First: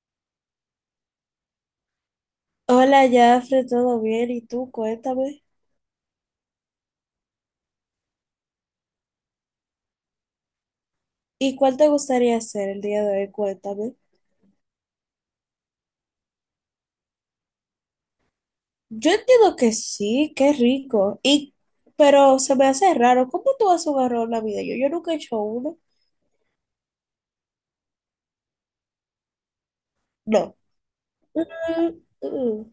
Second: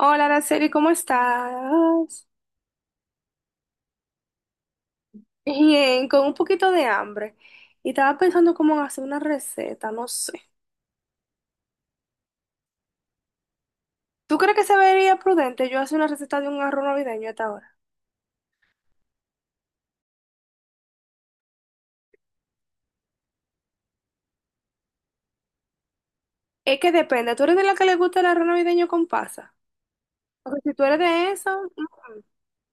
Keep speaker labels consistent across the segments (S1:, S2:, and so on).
S1: Hola, Araceli, ¿cómo estás?
S2: Hola, Jafre, ¿todo bien? ¿Y tú? Cuéntame.
S1: Bien, con un poquito de hambre. Y estaba pensando cómo en hacer una receta, no sé.
S2: ¿Y cuál te gustaría hacer el día de hoy? Cuéntame.
S1: ¿Tú crees que se vería prudente yo hacer una receta de un arroz navideño a esta hora?
S2: Yo entiendo que sí, qué rico. Y, pero se me hace raro. ¿Cómo tú has un arroz en la vida? Yo nunca he hecho uno.
S1: Es que depende, ¿tú eres de la que le gusta el arroz navideño con pasa?
S2: No.
S1: Porque si tú eres de
S2: Mm,
S1: eso,
S2: mm, mm.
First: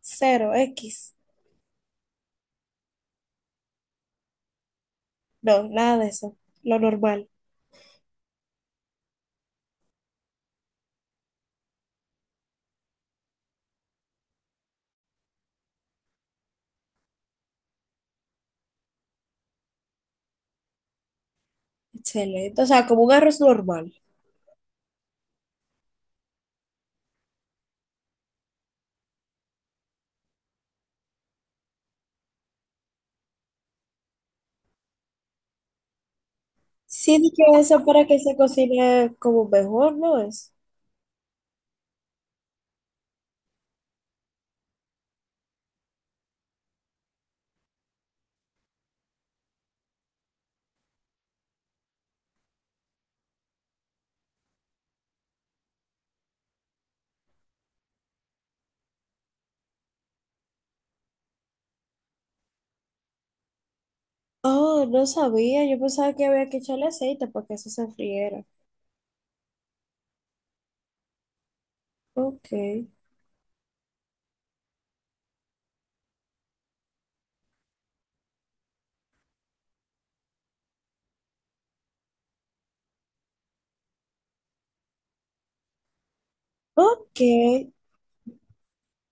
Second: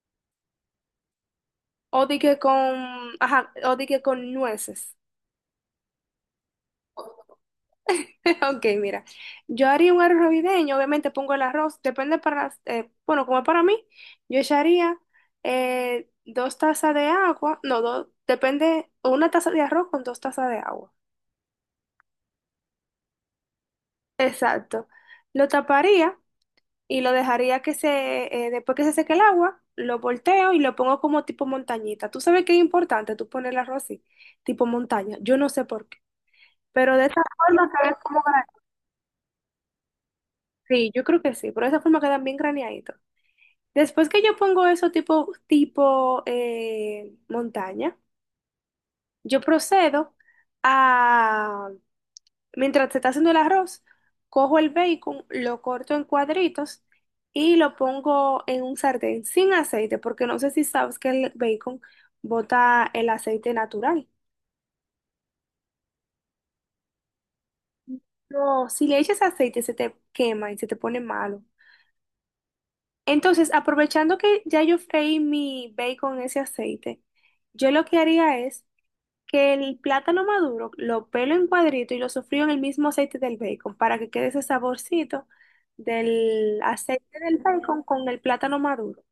S2: Cero, X.
S1: o di que con, ajá, o di que con nueces.
S2: No, nada de eso. Lo normal.
S1: Ok, mira, yo haría un arroz navideño, obviamente pongo el arroz, depende para, bueno, como para mí, yo echaría 2 tazas de agua, no, dos, depende, o 1 taza de arroz con 2 tazas de agua.
S2: Excelente. O sea, como un arroz normal.
S1: Exacto. Lo taparía y lo dejaría que después que se seque el agua, lo volteo y lo pongo como tipo montañita. Tú sabes que es importante tú poner el arroz así, tipo montaña, yo no sé por qué, pero de
S2: Sí,
S1: esta
S2: di que
S1: forma
S2: eso
S1: queda
S2: para que
S1: como,
S2: se cocine como mejor, ¿no es?
S1: sí, yo creo que sí, pero de esa forma quedan bien graneaditos. Después que yo pongo eso tipo montaña, yo procedo a, mientras se está haciendo el arroz, cojo el bacon, lo corto en cuadritos y lo pongo en un sartén sin aceite, porque no sé si sabes que el bacon bota el aceite natural.
S2: Oh, no sabía. Yo pensaba que había que echarle aceite para que eso se friera.
S1: No, si le echas aceite se te quema y se te pone malo.
S2: Ok.
S1: Entonces, aprovechando que ya yo freí mi bacon en ese aceite, yo lo que haría es que el plátano maduro lo pelo en cuadrito y lo sofrío en el mismo aceite del bacon para que quede ese saborcito del aceite
S2: Ok,
S1: del bacon con el plátano maduro.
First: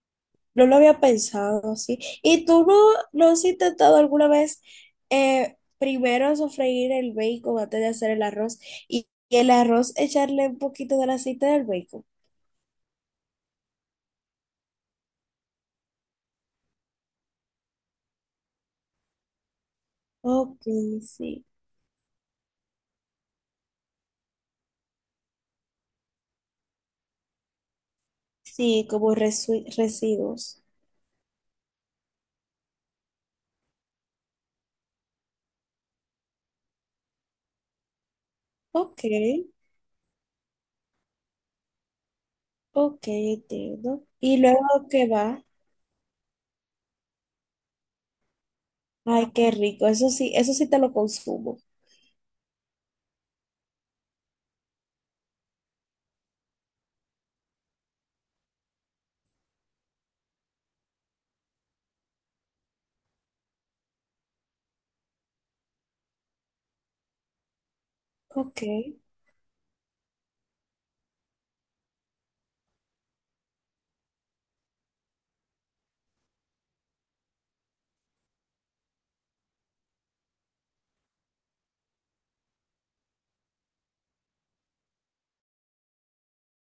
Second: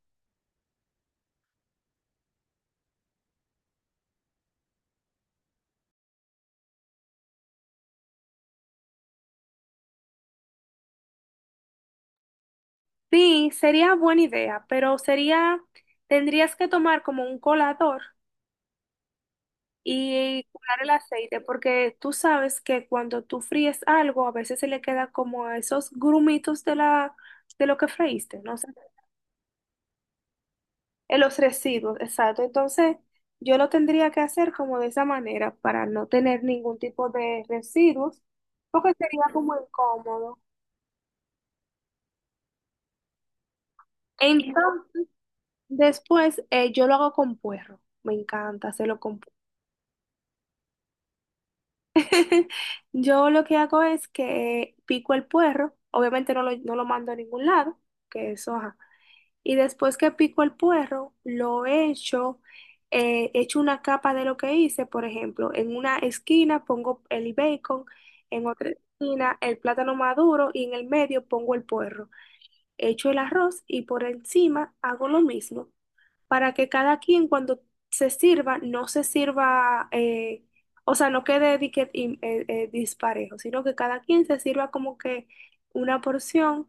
S2: no lo había pensado así. ¿Y tú no has intentado alguna vez primero sofreír el bacon antes de hacer el arroz y el arroz echarle un poquito del aceite del bacon?
S1: Sí, sería buena idea, tendrías que tomar como un colador y
S2: Ok,
S1: colar el aceite,
S2: sí,
S1: porque tú sabes que cuando tú fríes algo, a veces se le queda como esos grumitos de lo que freíste, ¿no?
S2: sí, como residuos.
S1: En los residuos, exacto. Entonces, yo lo tendría que hacer como de esa manera para no tener ningún tipo de residuos, porque
S2: Ok,
S1: sería como incómodo.
S2: ok, entiendo. ¿Y luego
S1: Entonces,
S2: qué va?
S1: después yo lo hago con puerro. Me encanta hacerlo con
S2: Ay,
S1: puerro.
S2: qué rico, eso sí te lo consumo.
S1: Yo lo que hago es que pico el puerro, obviamente no lo mando a ningún lado, que eso, ajá. Y después que pico el puerro, echo una capa de lo que hice, por ejemplo, en una esquina pongo el bacon, en
S2: Ok,
S1: otra esquina el plátano maduro y en el medio pongo el puerro. Echo el arroz y por encima hago lo mismo, para que cada quien cuando se sirva, no se sirva, o sea, no quede disparejo, sino que cada quien se sirva como que una porción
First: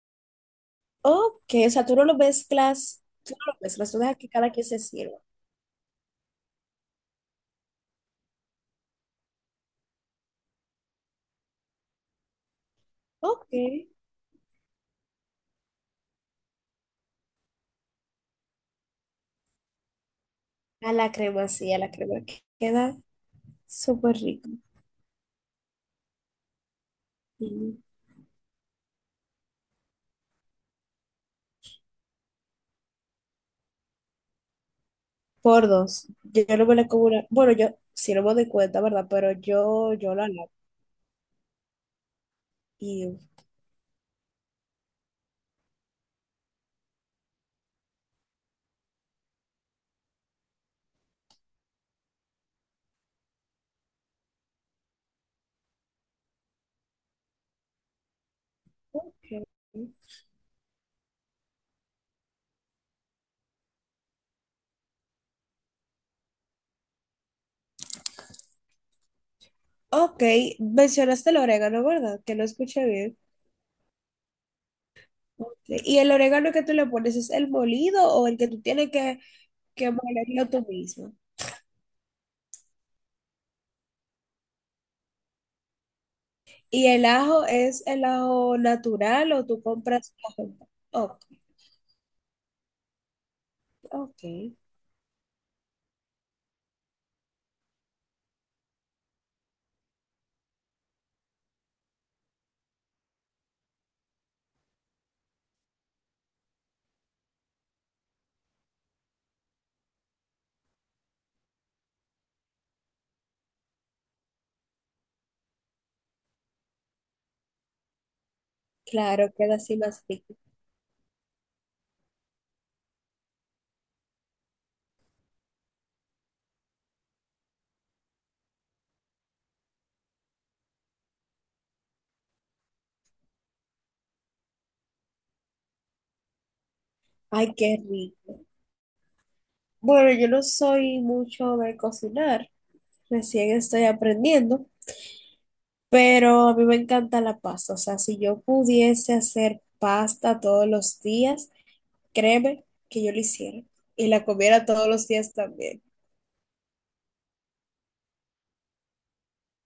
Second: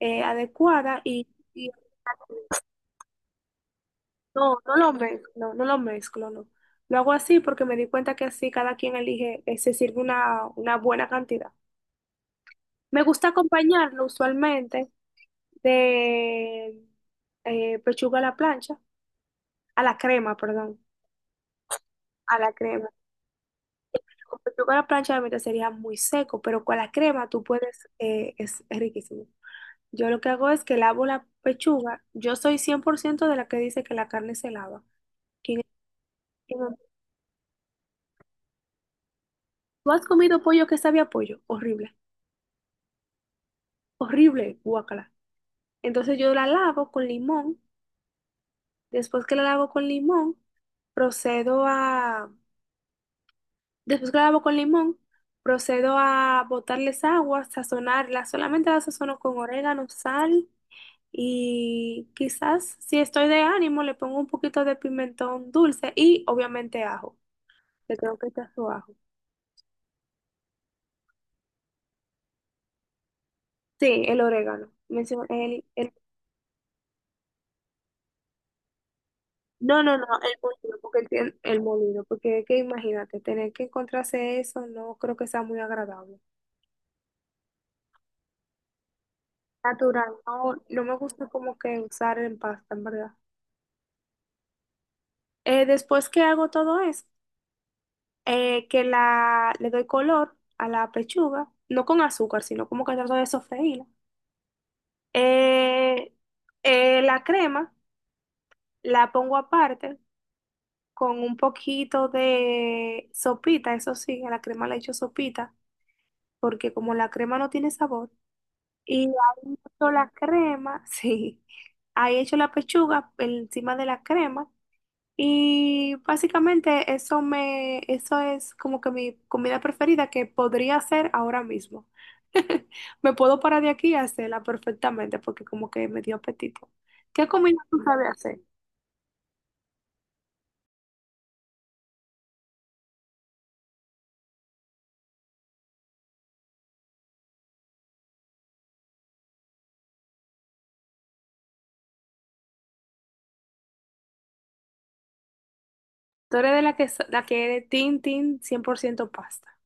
S1: adecuada y.
S2: ok, o sea, tú no lo mezclas, tú no lo mezclas, tú dejas que cada
S1: No,
S2: quien
S1: no
S2: se
S1: lo
S2: sirva.
S1: mezclo, no, no lo mezclo, no. Lo hago así porque me di cuenta que así cada quien elige, se sirve una buena cantidad. Me gusta
S2: Ok.
S1: acompañarlo usualmente de pechuga a la plancha, a la crema, perdón,
S2: A la crema, sí, a la crema
S1: a
S2: que
S1: la crema.
S2: queda súper
S1: Con
S2: rico.
S1: pechuga a la plancha realmente sería muy seco, pero con la crema tú
S2: Y
S1: puedes, es riquísimo. Yo lo que hago es que lavo la pechuga. Yo soy 100% de la que dice que la carne se lava.
S2: por dos. Yo,
S1: Y
S2: yo no
S1: no-
S2: me la como una- Bueno, yo sí no me doy cuenta, ¿verdad? Pero
S1: ¿Tú
S2: yo,
S1: has
S2: yo la
S1: comido
S2: lavo.
S1: pollo que sabe a pollo? Horrible,
S2: Y
S1: horrible, guacala. Entonces yo la lavo con limón. Después que la lavo con limón, procedo a. Después que la lavo con limón, procedo a botarles agua, sazonarla. Solamente la sazono
S2: ok.
S1: con orégano, sal y quizás si estoy de ánimo le pongo un poquito de pimentón dulce y obviamente ajo. Le tengo que echar su ajo.
S2: Ok, mencionaste el orégano, ¿verdad? Que no escuché bien.
S1: Sí, el orégano.
S2: Ok, ¿y el orégano que tú le pones es el molido o el que tú tienes
S1: No,
S2: que
S1: no, no, el
S2: molerlo tú
S1: molido, porque
S2: mismo?
S1: el molido, porque es que imagínate, tener que encontrarse eso no creo que sea muy agradable.
S2: ¿Y el ajo es el ajo natural o tú
S1: Natural.
S2: compras ajo?
S1: No, no me
S2: Oh,
S1: gusta como que usar en pasta, en verdad.
S2: ok,
S1: Después que hago todo eso, le doy color a la pechuga, no con azúcar, sino como que trato de sofreírla. Eh, la crema la pongo aparte con un poquito de sopita, eso sí, a la crema le echo sopita, porque como la crema no tiene sabor, y
S2: claro, queda
S1: ahí
S2: así
S1: echo
S2: más
S1: la
S2: rico.
S1: crema, sí, ahí echo la pechuga encima de la crema. Y básicamente eso es como que mi comida preferida que podría hacer ahora mismo. Me puedo parar de aquí y hacerla perfectamente porque como que me dio apetito. ¿Qué
S2: Ay,
S1: comida
S2: qué
S1: tú sabes
S2: rico.
S1: hacer?
S2: Bueno, yo no soy mucho de cocinar, recién estoy aprendiendo, pero a mí me encanta la pasta. O sea, si yo pudiese hacer pasta todos los días, créeme que yo lo hiciera y la comiera todos los días también.
S1: Tú eres de la que, la que eres tin, tin, 100% pasta.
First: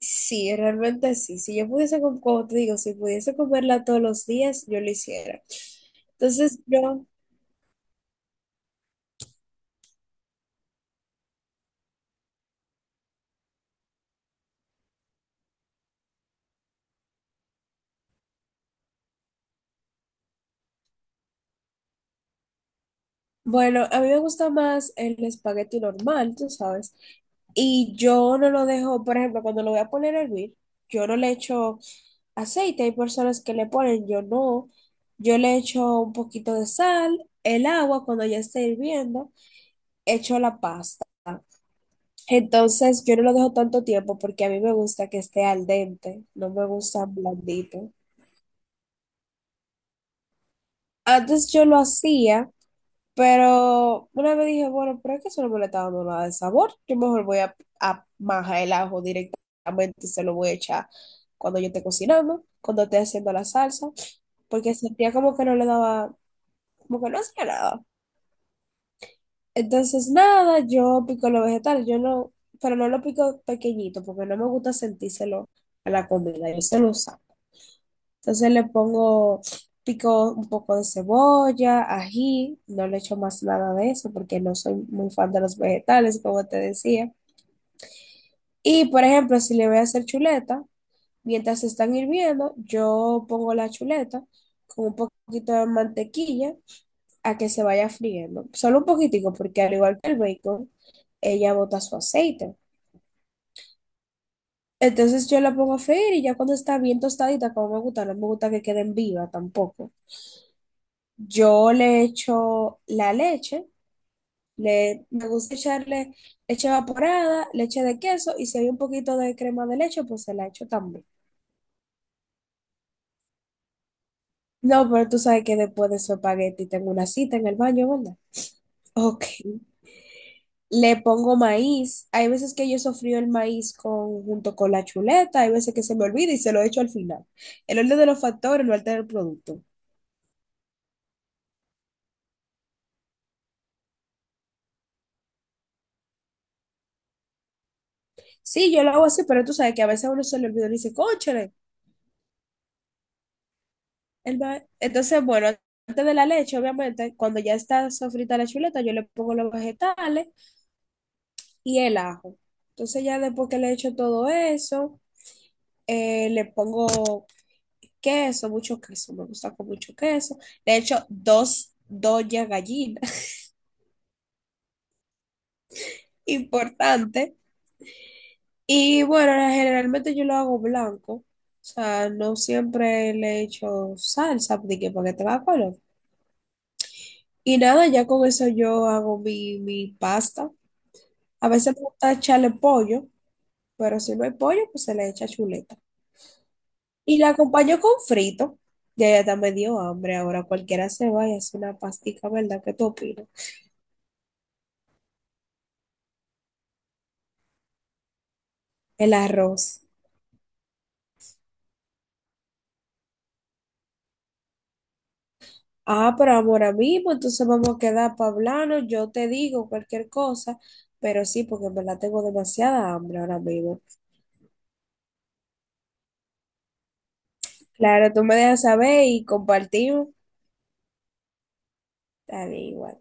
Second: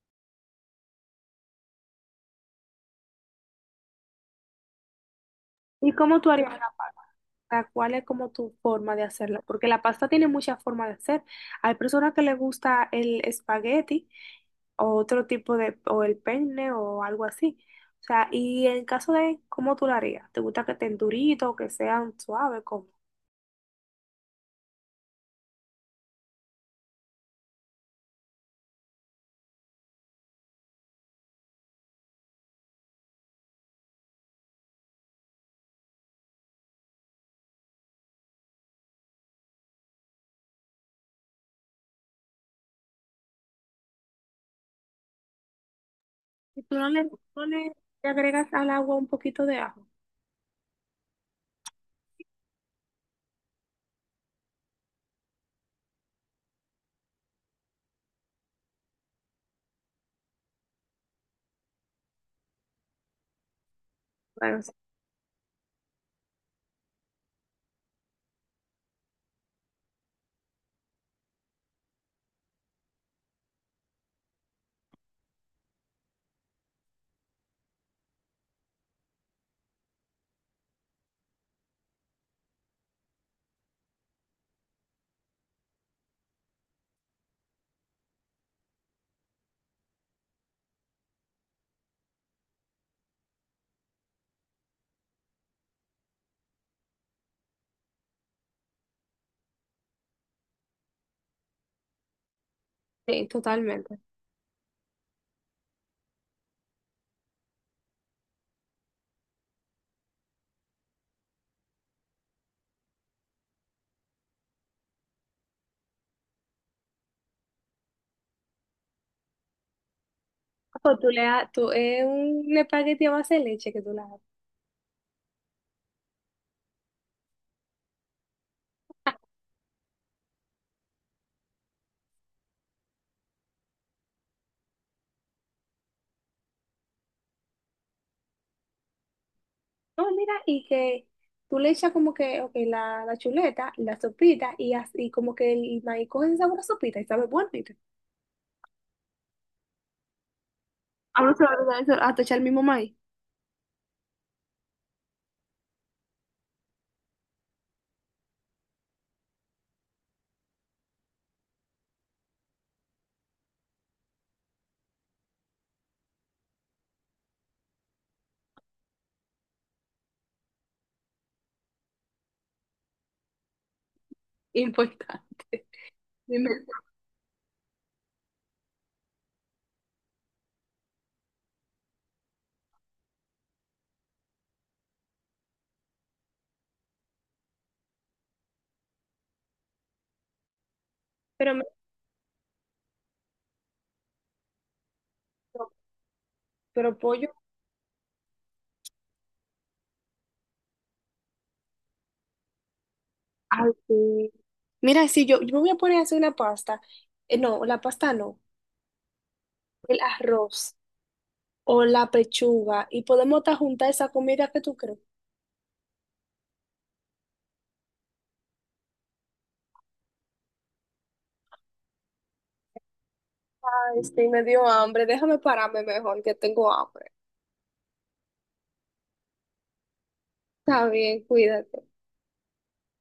S2: Sí, realmente sí. Si yo pudiese, como te digo, si pudiese comerla todos los días, yo lo hiciera.
S1: ¿Y cómo tú harías?
S2: Entonces, yo,
S1: Sea, ¿cuál es como tu forma de hacerlo? Porque la pasta tiene muchas formas de hacer. Hay personas que les gusta el espagueti o otro tipo de, o el penne o algo así. O sea, y en caso de cómo tú la harías, ¿te gusta que estén duritos, que sean suaves? ¿Cómo?
S2: bueno, a mí me gusta más el espagueti normal, tú sabes, y yo no lo dejo, por ejemplo, cuando lo voy a poner a hervir. Yo no le echo aceite. Hay personas que le ponen, yo no. Yo le echo un poquito de sal, el agua cuando ya esté hirviendo, echo la pasta. Entonces yo no lo dejo tanto tiempo porque a mí me gusta que esté al dente, no
S1: Y
S2: me
S1: tú no le,
S2: gusta
S1: no le-
S2: blandito.
S1: le agregas al agua un poquito de ajo.
S2: Antes yo lo hacía, pero una vez dije, bueno, pero es que eso no me le está dando nada de sabor. Yo mejor voy a majar el ajo directamente y se lo voy a echar cuando yo esté cocinando, cuando esté haciendo la salsa,
S1: Bueno, sí,
S2: porque sentía como que no le daba como que no hacía nada. Entonces, nada, yo pico los vegetales, yo no, pero no lo pico pequeñito porque no me gusta sentírselo a la comida, yo se lo saco. Entonces le pongo, pico un poco de cebolla, ají, no le echo más nada de eso porque no soy muy fan de los vegetales, como te decía. Y, por ejemplo, si le voy a hacer chuleta, mientras se están hirviendo, yo pongo la chuleta con un poquito de mantequilla a que se vaya friendo. Solo un poquitico, porque al igual que el bacon, ella bota su aceite.
S1: sí, totalmente.
S2: Entonces yo la pongo a freír y ya cuando está bien tostadita, como me gusta, no me gusta que queden viva tampoco. Yo le echo la leche, le, me gusta echarle leche evaporada, leche de queso y si hay un poquito de crema de leche, pues se la echo
S1: O
S2: también.
S1: tú tú, es un espagueti a base de leche que tú le haces.
S2: No, pero tú sabes que después de su espagueti tengo una cita en el baño, ¿verdad? Ok. Le pongo maíz. Hay veces que yo sofrío el maíz con, junto con la chuleta, hay veces que se me olvida y se lo echo al final. El orden de los factores no altera el producto.
S1: No, mira, y que tú le echas como que, ok, la chuleta, la sopita, y así como que el maíz coge ese sabor a sopita y sabe bueno. ¿Viste?
S2: Sí, yo lo hago así, pero tú sabes que a veces a uno se le olvida y dice,
S1: A uno se va
S2: cóchale.
S1: a olvidar eso, hasta echar el mismo maíz.
S2: El ma-". Entonces, bueno, antes de la leche, obviamente, cuando ya está sofrita la chuleta, yo le pongo los vegetales y el ajo. Entonces, ya después que le echo todo eso, le pongo queso, mucho queso, me gusta con mucho queso. Le echo dos, dos ya gallinas
S1: Importante. Dime.
S2: importante. Y bueno, generalmente yo lo hago blanco. O sea, no siempre le echo salsa, de que para que tenga color. Y nada, ya con eso yo hago mi pasta. A
S1: Pero,
S2: veces me gusta echarle pollo, pero si no hay pollo, pues se le echa chuleta.
S1: pero
S2: Y
S1: pollo.
S2: la acompaño con frito. Ya, ya está medio hambre. Ahora cualquiera se va y hace una pastica, ¿verdad? ¿Qué tú opinas?
S1: Ay, sí. Mira, si yo, me voy a poner a hacer una pasta, no, la pasta no,
S2: El arroz.
S1: el arroz o la pechuga, y podemos hasta juntar esa comida que tú crees.
S2: Ah, pero ahora mismo, entonces vamos a quedar para hablarnos. Yo te digo cualquier cosa, pero sí, porque en verdad tengo demasiada hambre ahora mismo.
S1: Ay, sí, me dio hambre, déjame pararme mejor, que tengo hambre.
S2: Claro, tú me dejas saber y compartimos.
S1: Está bien, cuídate.
S2: Dale igual.